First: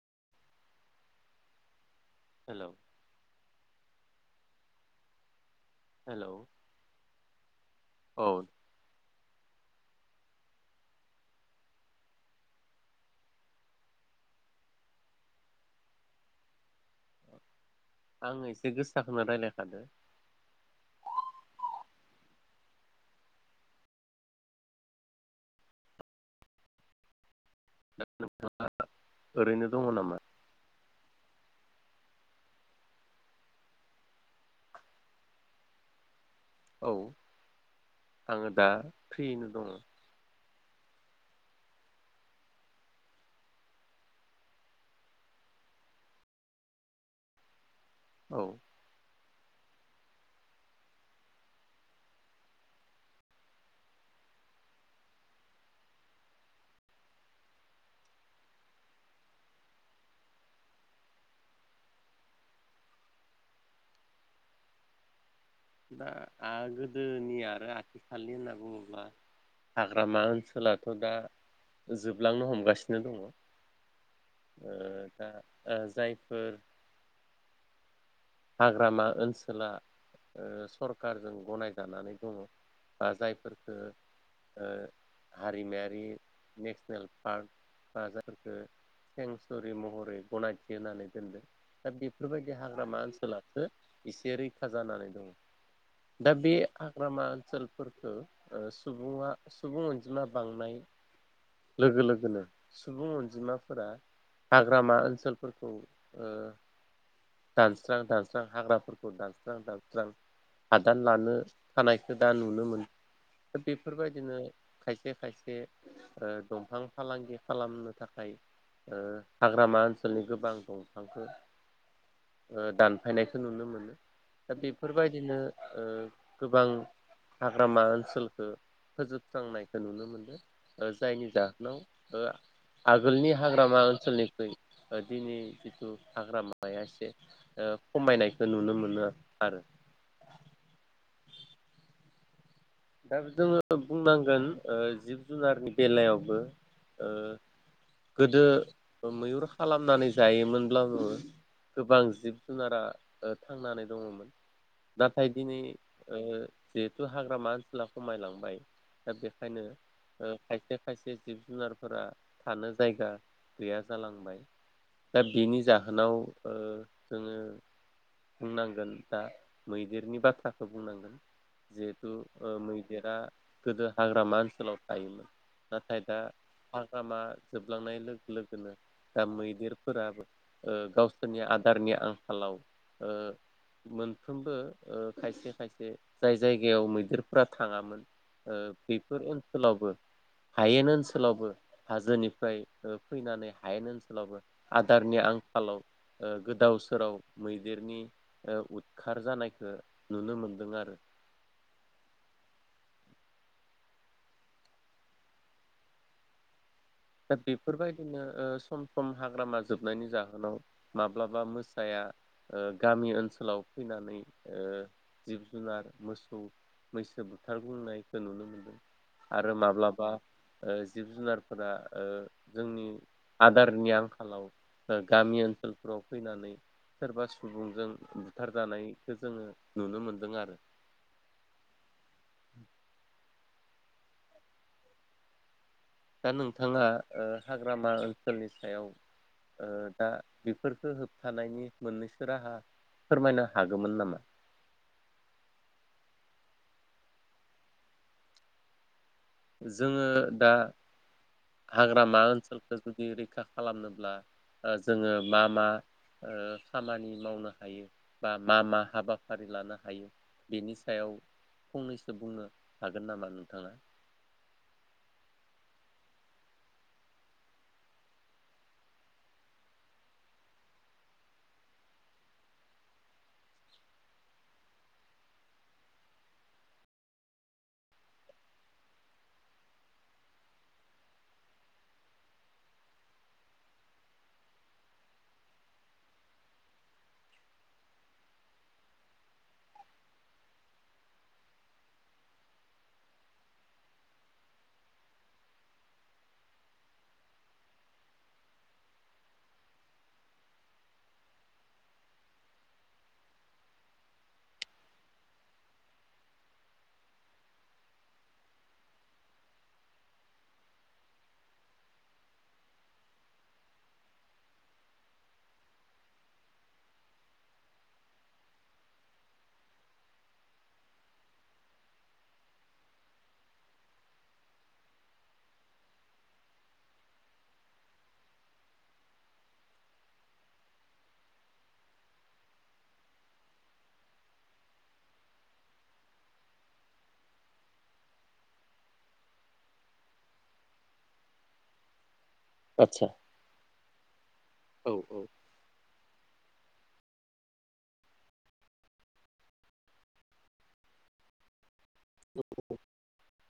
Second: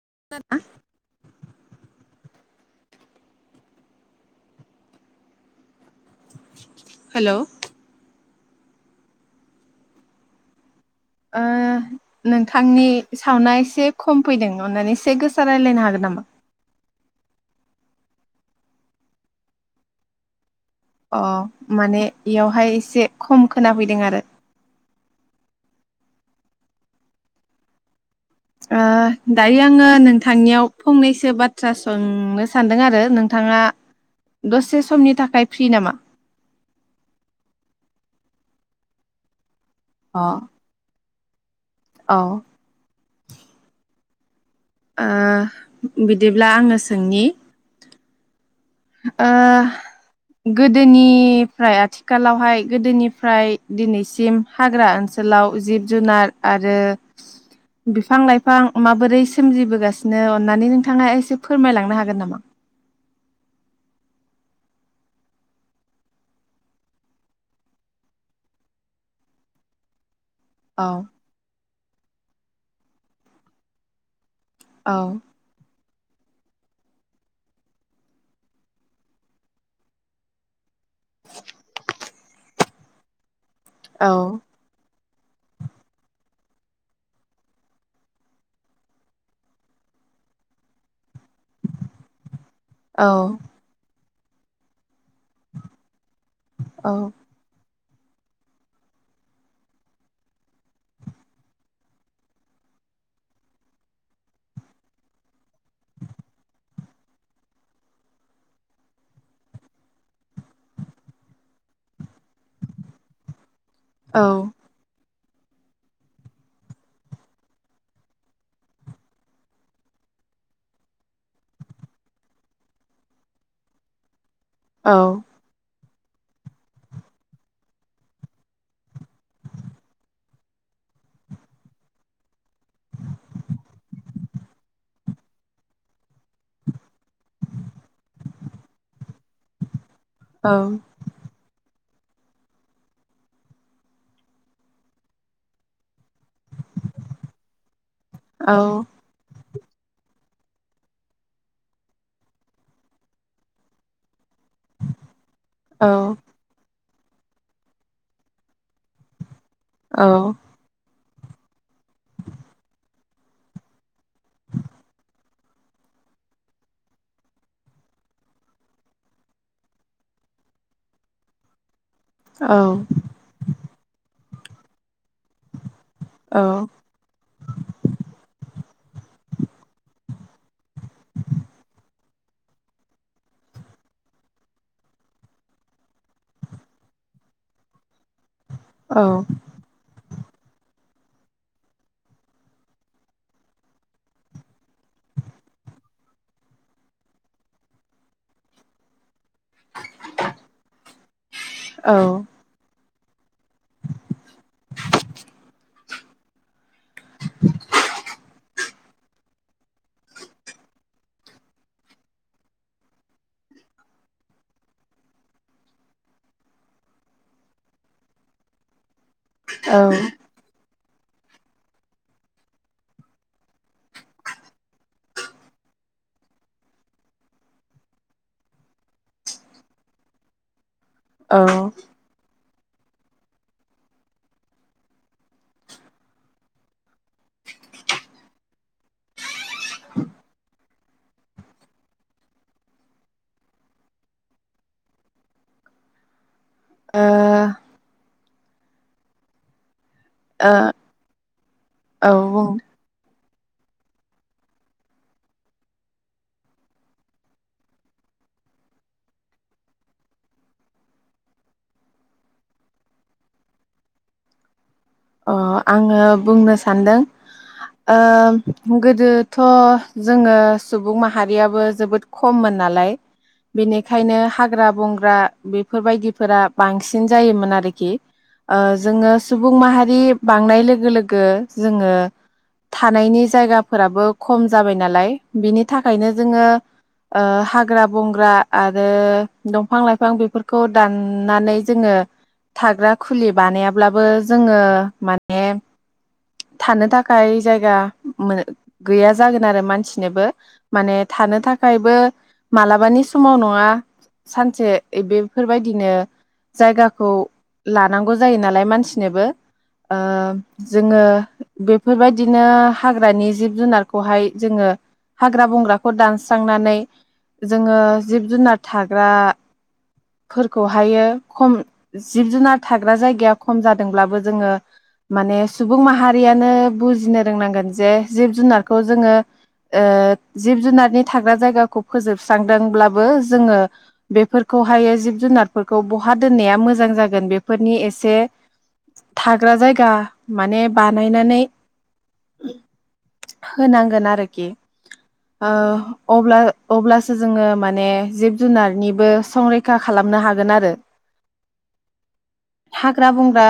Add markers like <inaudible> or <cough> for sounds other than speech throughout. <unintelligible> हेल' hello. Hello औ। ओ नोंथांनि सावना एसे खम फैदों अननानै एसे गोसा रायज्लायनो हागोन नामा? आङो एसे गोसाखौनो रायलायखादो। अ माने इयावहाय एसे खम खोनाफैदों आरो। दा ओ दायो ओरैनो दङ आङो नामा नोंथांनियाव फंनैसो बाथ्रा सोंनो सानदों आरो नोंथाङा दसे समनि थाखाय फ्रि नामा? औ आङो दा फ्रियैनो दङ। अ। औ। ओ बिदिब्ला आंनो सोंनि। औ। ओ गोदोनिफ्राय आथिखालावहाय गोदोनिफ्राय दिनैसिम हाग्रा ओनसोलाव जिब जुनार आरो बिफां लाइफां माबोरै सोमजिबोगासिनो अन्नानै नोंथाङा एसे फोरमायलांनो हागोन नामा? दा आ गोदोनि आरो आथिखालनि होनना बुङोब्ला हाग्रामा ओन औ सोलाथ' दा जोब लांनो हमगासिनो दङ'। औ। दा जायफोर हाग्रामा ओनसोला ओ सरखारजों गनायजानानै दङ। ओ जाय फोरखो औ ओ हारिमायारि नेसनेल पार्क बा जायफोरफोरखौ सेंसुरि महरै गनायथि होनानै दों दा बेफोरबायदि हाग्रामा ओन औ। एसे रैखा जानानै दं। दा बे हाग्रामा ओनसोल फोरखौ ओ सुबुङा सुबुं अनजिमा बांनाय लोगो लोगोनो सुबुं अनजिमाफोरा हाग्रामा ओनसोल फोरखौ ओ दानस्रां दानस्रां हाग्राफोरखौ दानस्रां दानस्रां हादान लानो थानायखौ दा नुनो मोन औ बेफोरबायदिनो खायसे खायसे खायसे ओ दंफां फालांगि खालामनो थाखाय ओ हाग्रामा ओनसोलनि गोबां दंफांखो ओ दानफायनायखौ नुनो मोनो। दा औ बेफोरबायदिनो ओ गोबां हाग्रामा ओनसोलखौ फोजोबस्रांनायखौ नुनो मोनदों। जायनि जाहोनाव ओ आगोलनि हाग्रामा ओनसोलनिख्रुइ ओ दिनै जिथु हाग्रामाया एसे ओ खमायनायखौ नुनो मोनो आ-आरो। औ। दा जोङो बुंनांगोन ओ जिब जुनारनि बेलायाव ओ गोदो औ मैयुर। खालामनानै जायोमोनब्लाबो गोबां जिब जुनारा ओ थांनानै दङमोन। नाथाय दिनै औ ओ जिहुते हाग्रामा। सोला खमायलांबाय दा बे खायनो ओ खायफाया खायसे जिब जुनारफोरा थानो जायगा गैया जालांबाय दा बिनि जाहोनाव ओ जोङो बुंनांगोन दा मैदेरनि बाथ्राखौ बुंनांगोन जिहेथु। ओ मैदेरा गोदो हाग्रामा सोलाव थायोमोन। नाथाय दा औ हाग्रामा जोबलांनाय लोगो लोगोनो दा मैदेरफोराबो ओ गावसोरनि आदारनि आं फालाव ओ मोनफ्रोमबो ओ खायसे खायसे जाय जायगायाव मैदेर फुरा थाङामोन। ओ औ बेफोर ओनसोलावबो। हायेन ओनसोलावबो हाजोनिफ्राय ओ फैनानै हायेन ओनसोलावबो आदारनि आंखालाव ओ गोदाव सोराव मैदेरनि ओ उदखा थार जानायखौ नुनो मोनदों आरो। <inaudible> दा बेफोरबायदिनो ओ सम सम हाग्रामा जोबनायनि जाहोनाव माब्लाबा मोसाया ओ गामि ओनसोलाव फैनानै ओ जिब जुनार मोसौ मैसो बुथार ग्लुंनायखौ नुनो मोनदों। आरो माब्लाबा। ओ जिब जुनारफोरा। ओ जोंनि आदारनि आंखालाव गामि ओनसोलफोराव फैनानै सोरबा सुबुंजों बुथारजानायखौ जोङो नुनो मोनदों आरो। औ। दा नोंथाङा औ हाग्रामा ओनसोलनि सायाव। ओ दा फोरखो होबथानायनि मोननैसो राहा फोरमायनो हागौमोन नामा। ओ <unintelligible> जोङो दा ओ औ हाग्रामा बुं ओनसोलखौ जुदि खा खालामनोब्ला ओ जोङो मा मा ओ खामानि मावनो हायो बा मा मा हाबाफारि लानो हायो बेनि सायाव फंनैसो बुंनो हागोन नामा नोंथाङा। अ आङो बुंनो सानदों ओ गोदोथ जोङो सुबुं माहारियाबो जोबोद खममोन नालाय बेनिखायनो हाग्रा बंग्रा बेफोरबायदिफोरा बांसिन जायोमोन आरोखि ओ जोङो सुबुं माहारि। रि बांनाय लोगो लोगो जोङो थानायनि जायगाफोराबो खम जाबाय नालाय बिनि थाखायनो जोङो ओ हाग्रा बंग्रा आरो दंफां लाइफां बेफोरखौ दाननानै जोङो थाग्रा खुलि बानायाब्लाबो जोङो माने थानो थाखाय जायगा गैया जागोन आरो मानसिनोबो माने थानो थाखायबो मालाबानि समाव नङा सानसे बेफोरबायदिनो जायगाखौ लानांगौ जायो नालाय मानसिनोबो। ओ जोङो बेफोरबायदिनो हाग्रानि जिब जुनारखौहाय जोङो हाग्रा बंग्राखौ दानस्रांनानै जोङो जिब जुनार थाग्राफोरखौहायो खम जिब जुनार थाग्रा जायगाया खम जादोंब्लाबो जोङो माने सुबुं माहारियानो बुजिनो रोंनांगोन जे जिब जुनारखौ जोङो ओ जिब जुनारनि थाग्रा जायगाखौ फोजोबस्रांदोंब्लाबो जोङो बेफोरखौहाय जिब जुनारफोरखौ बहा दोननाया मोजां जागोन बेफोरनि एसे था ग्रा जायगा माने बानायनानै। आतसा होनांगोन आरोखि औ औ ओ अब्ला। अब्लासो जोङो माने जिब जुनारनिबो संरैखा खालामनो हागोन आरो हाग्रा बंग्रा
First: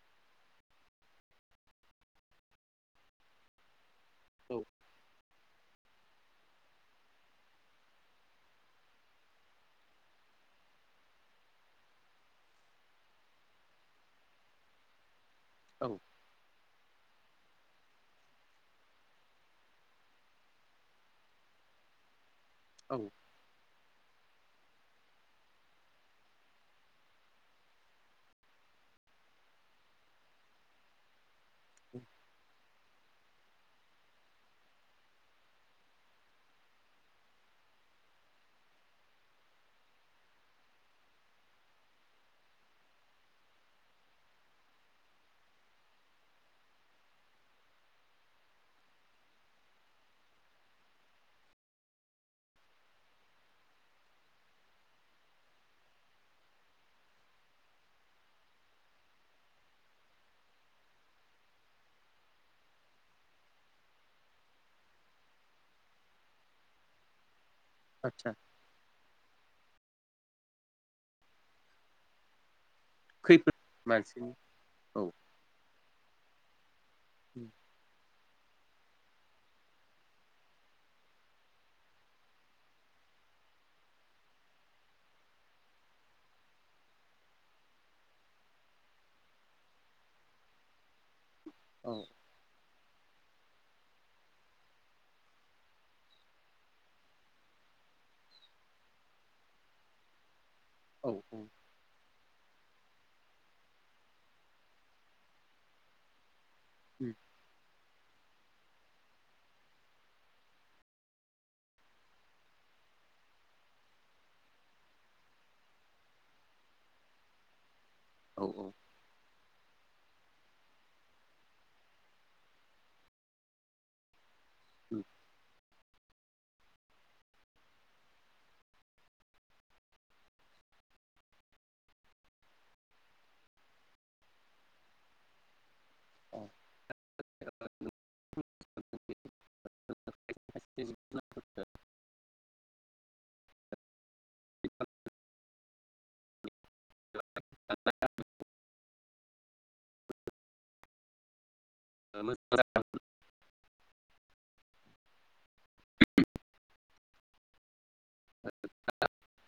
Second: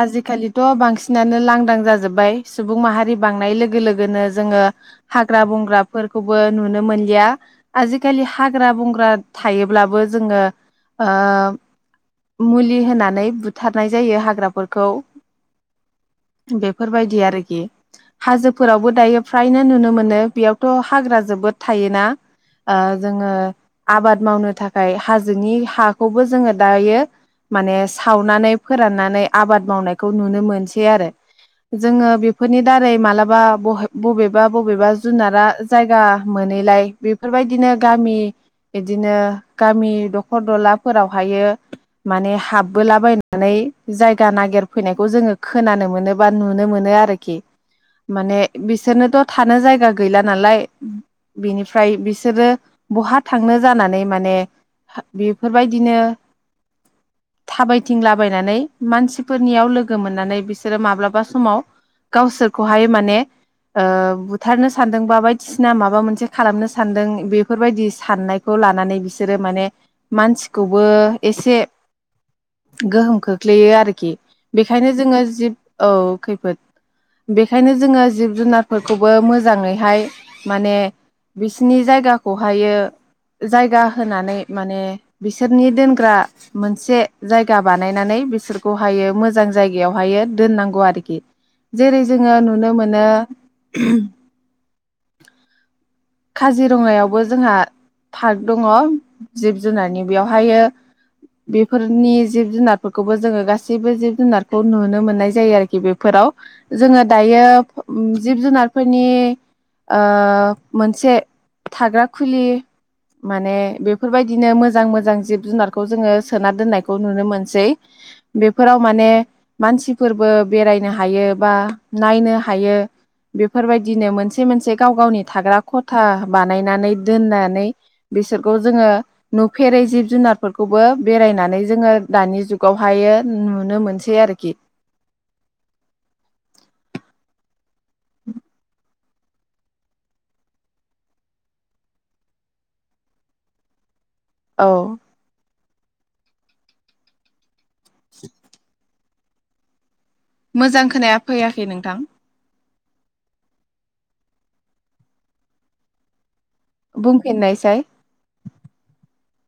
आजिखालिथ' बांसिनानो लांदां जाजोब्बाय सुबुं माहारि बांनाय लोगो लोग गोनो औ जोङो हाग्रा बंग्रा फोरखौबो नुनो मोनलिया आजिखालि हाग्रा बंग्रा थायोब्लाबो जोङो ओ मुलि होनानै बुथारनाय जायो हाग्राफोर खौ औ फोरबायदि आरोखि हाजोफोरावबो दायो फ्रायनो नुनो मोनो बेयावथ' हाग्रा जोबोद थायोना ओ औ जोङो आबाद मावनो थाखाय हाजोनि हाखौबो जोङो दायो माने सावनानै फोराननानै आबाद मावनायखौ नुनो मोनसै आरो जोङो बेफोरनि दारै मालाबा बहाय बबेबा बबेबा जुनारा जायगा मोनैलाय बेफोरबायदिनो गामि इदिनो गामि दखर दलाफोरावहायो माने हाबबोलाबायनानै जायगा नागिरफैनायखौ जोङो खोनानो मोनो बा नुनो मोनो आरोखि माने बिसोरनोथ' थानो जायगा गैला नालाय बिनिफ्राय बिसोरो बहा थांनो जानानै माने हा बेफोरबायदिनो थाबायथिंलाबायनानै मानसिफोरनियाव लोगो मोननानै बिसोरो माब्लाबा समाव गावसोरखौहाय माने ओ बुथारनो सान्दों बा बायदिसिना माबा मोनसे खालामनो सान्दों बे फोरबायदि आतसा साननायखौ लानानै बिसोरो माने मानसिखौबो एसे गोहोम खोख खैफोद ग्लैयो आरोखि मानसिनि बेखायनो औ जोङो जिब औ खैफोद बेखायनो जोङो जिब जुनारफोरखौबो मोजाङैहाय माने बिसिनि जायगाखौहायो सोरखौहायो मोजां जायगायावहायो दोननांगौ आरोखि औ जेरै जोङो नुनो मोन नो <inaudible> काजिरङायावबो जोंहा पार्क दङ जिब जुनारनि बेवहायो औ बेफोरनि जिब जुनारफोरखौबो जोङो गासैबो जिब जुनारखौ नुनो मोननाय जायो आरोखि बेफोराव जोङो दायो ओम जिब जुनारफोरनि ओ मोनसे थाग्रा खुलि माने बेफोरबायदिनो मोजां मोजां जिब जुनारखौ जोङो सोना दोननायखौ नुनो मोनसै औ बेफोराव माने मानसिफोरबो बेरायनो हायो बा नायनो हायो बेफोरबायदिनो मोनस से मोनसे गाव गावनि थाग्रा खथा बानायनानै दोननानै बिसोरखौ जोङो नुफेरै जिब जुनारफोरखौबो बेरायनानै जोङो दानि जुगावहायो नुनो मोनसै आरोखि औ <inaudible> <unintelligible> औ <inaudible> <inaudible> मोजां खोनाया फैया नोंथां <inaudible> बुंफिननायसाय। <inaudible>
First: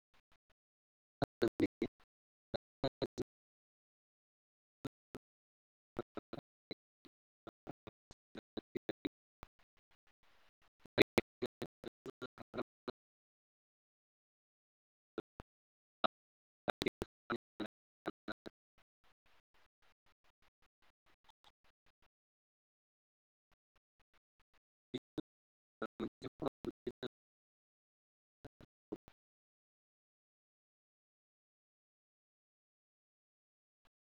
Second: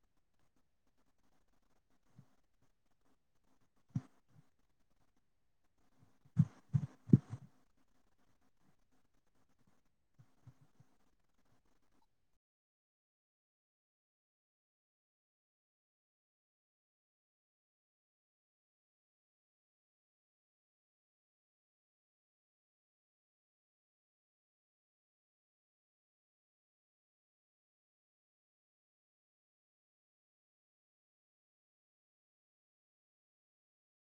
<inaudible> <inaudible> <inaudible> <inaudible>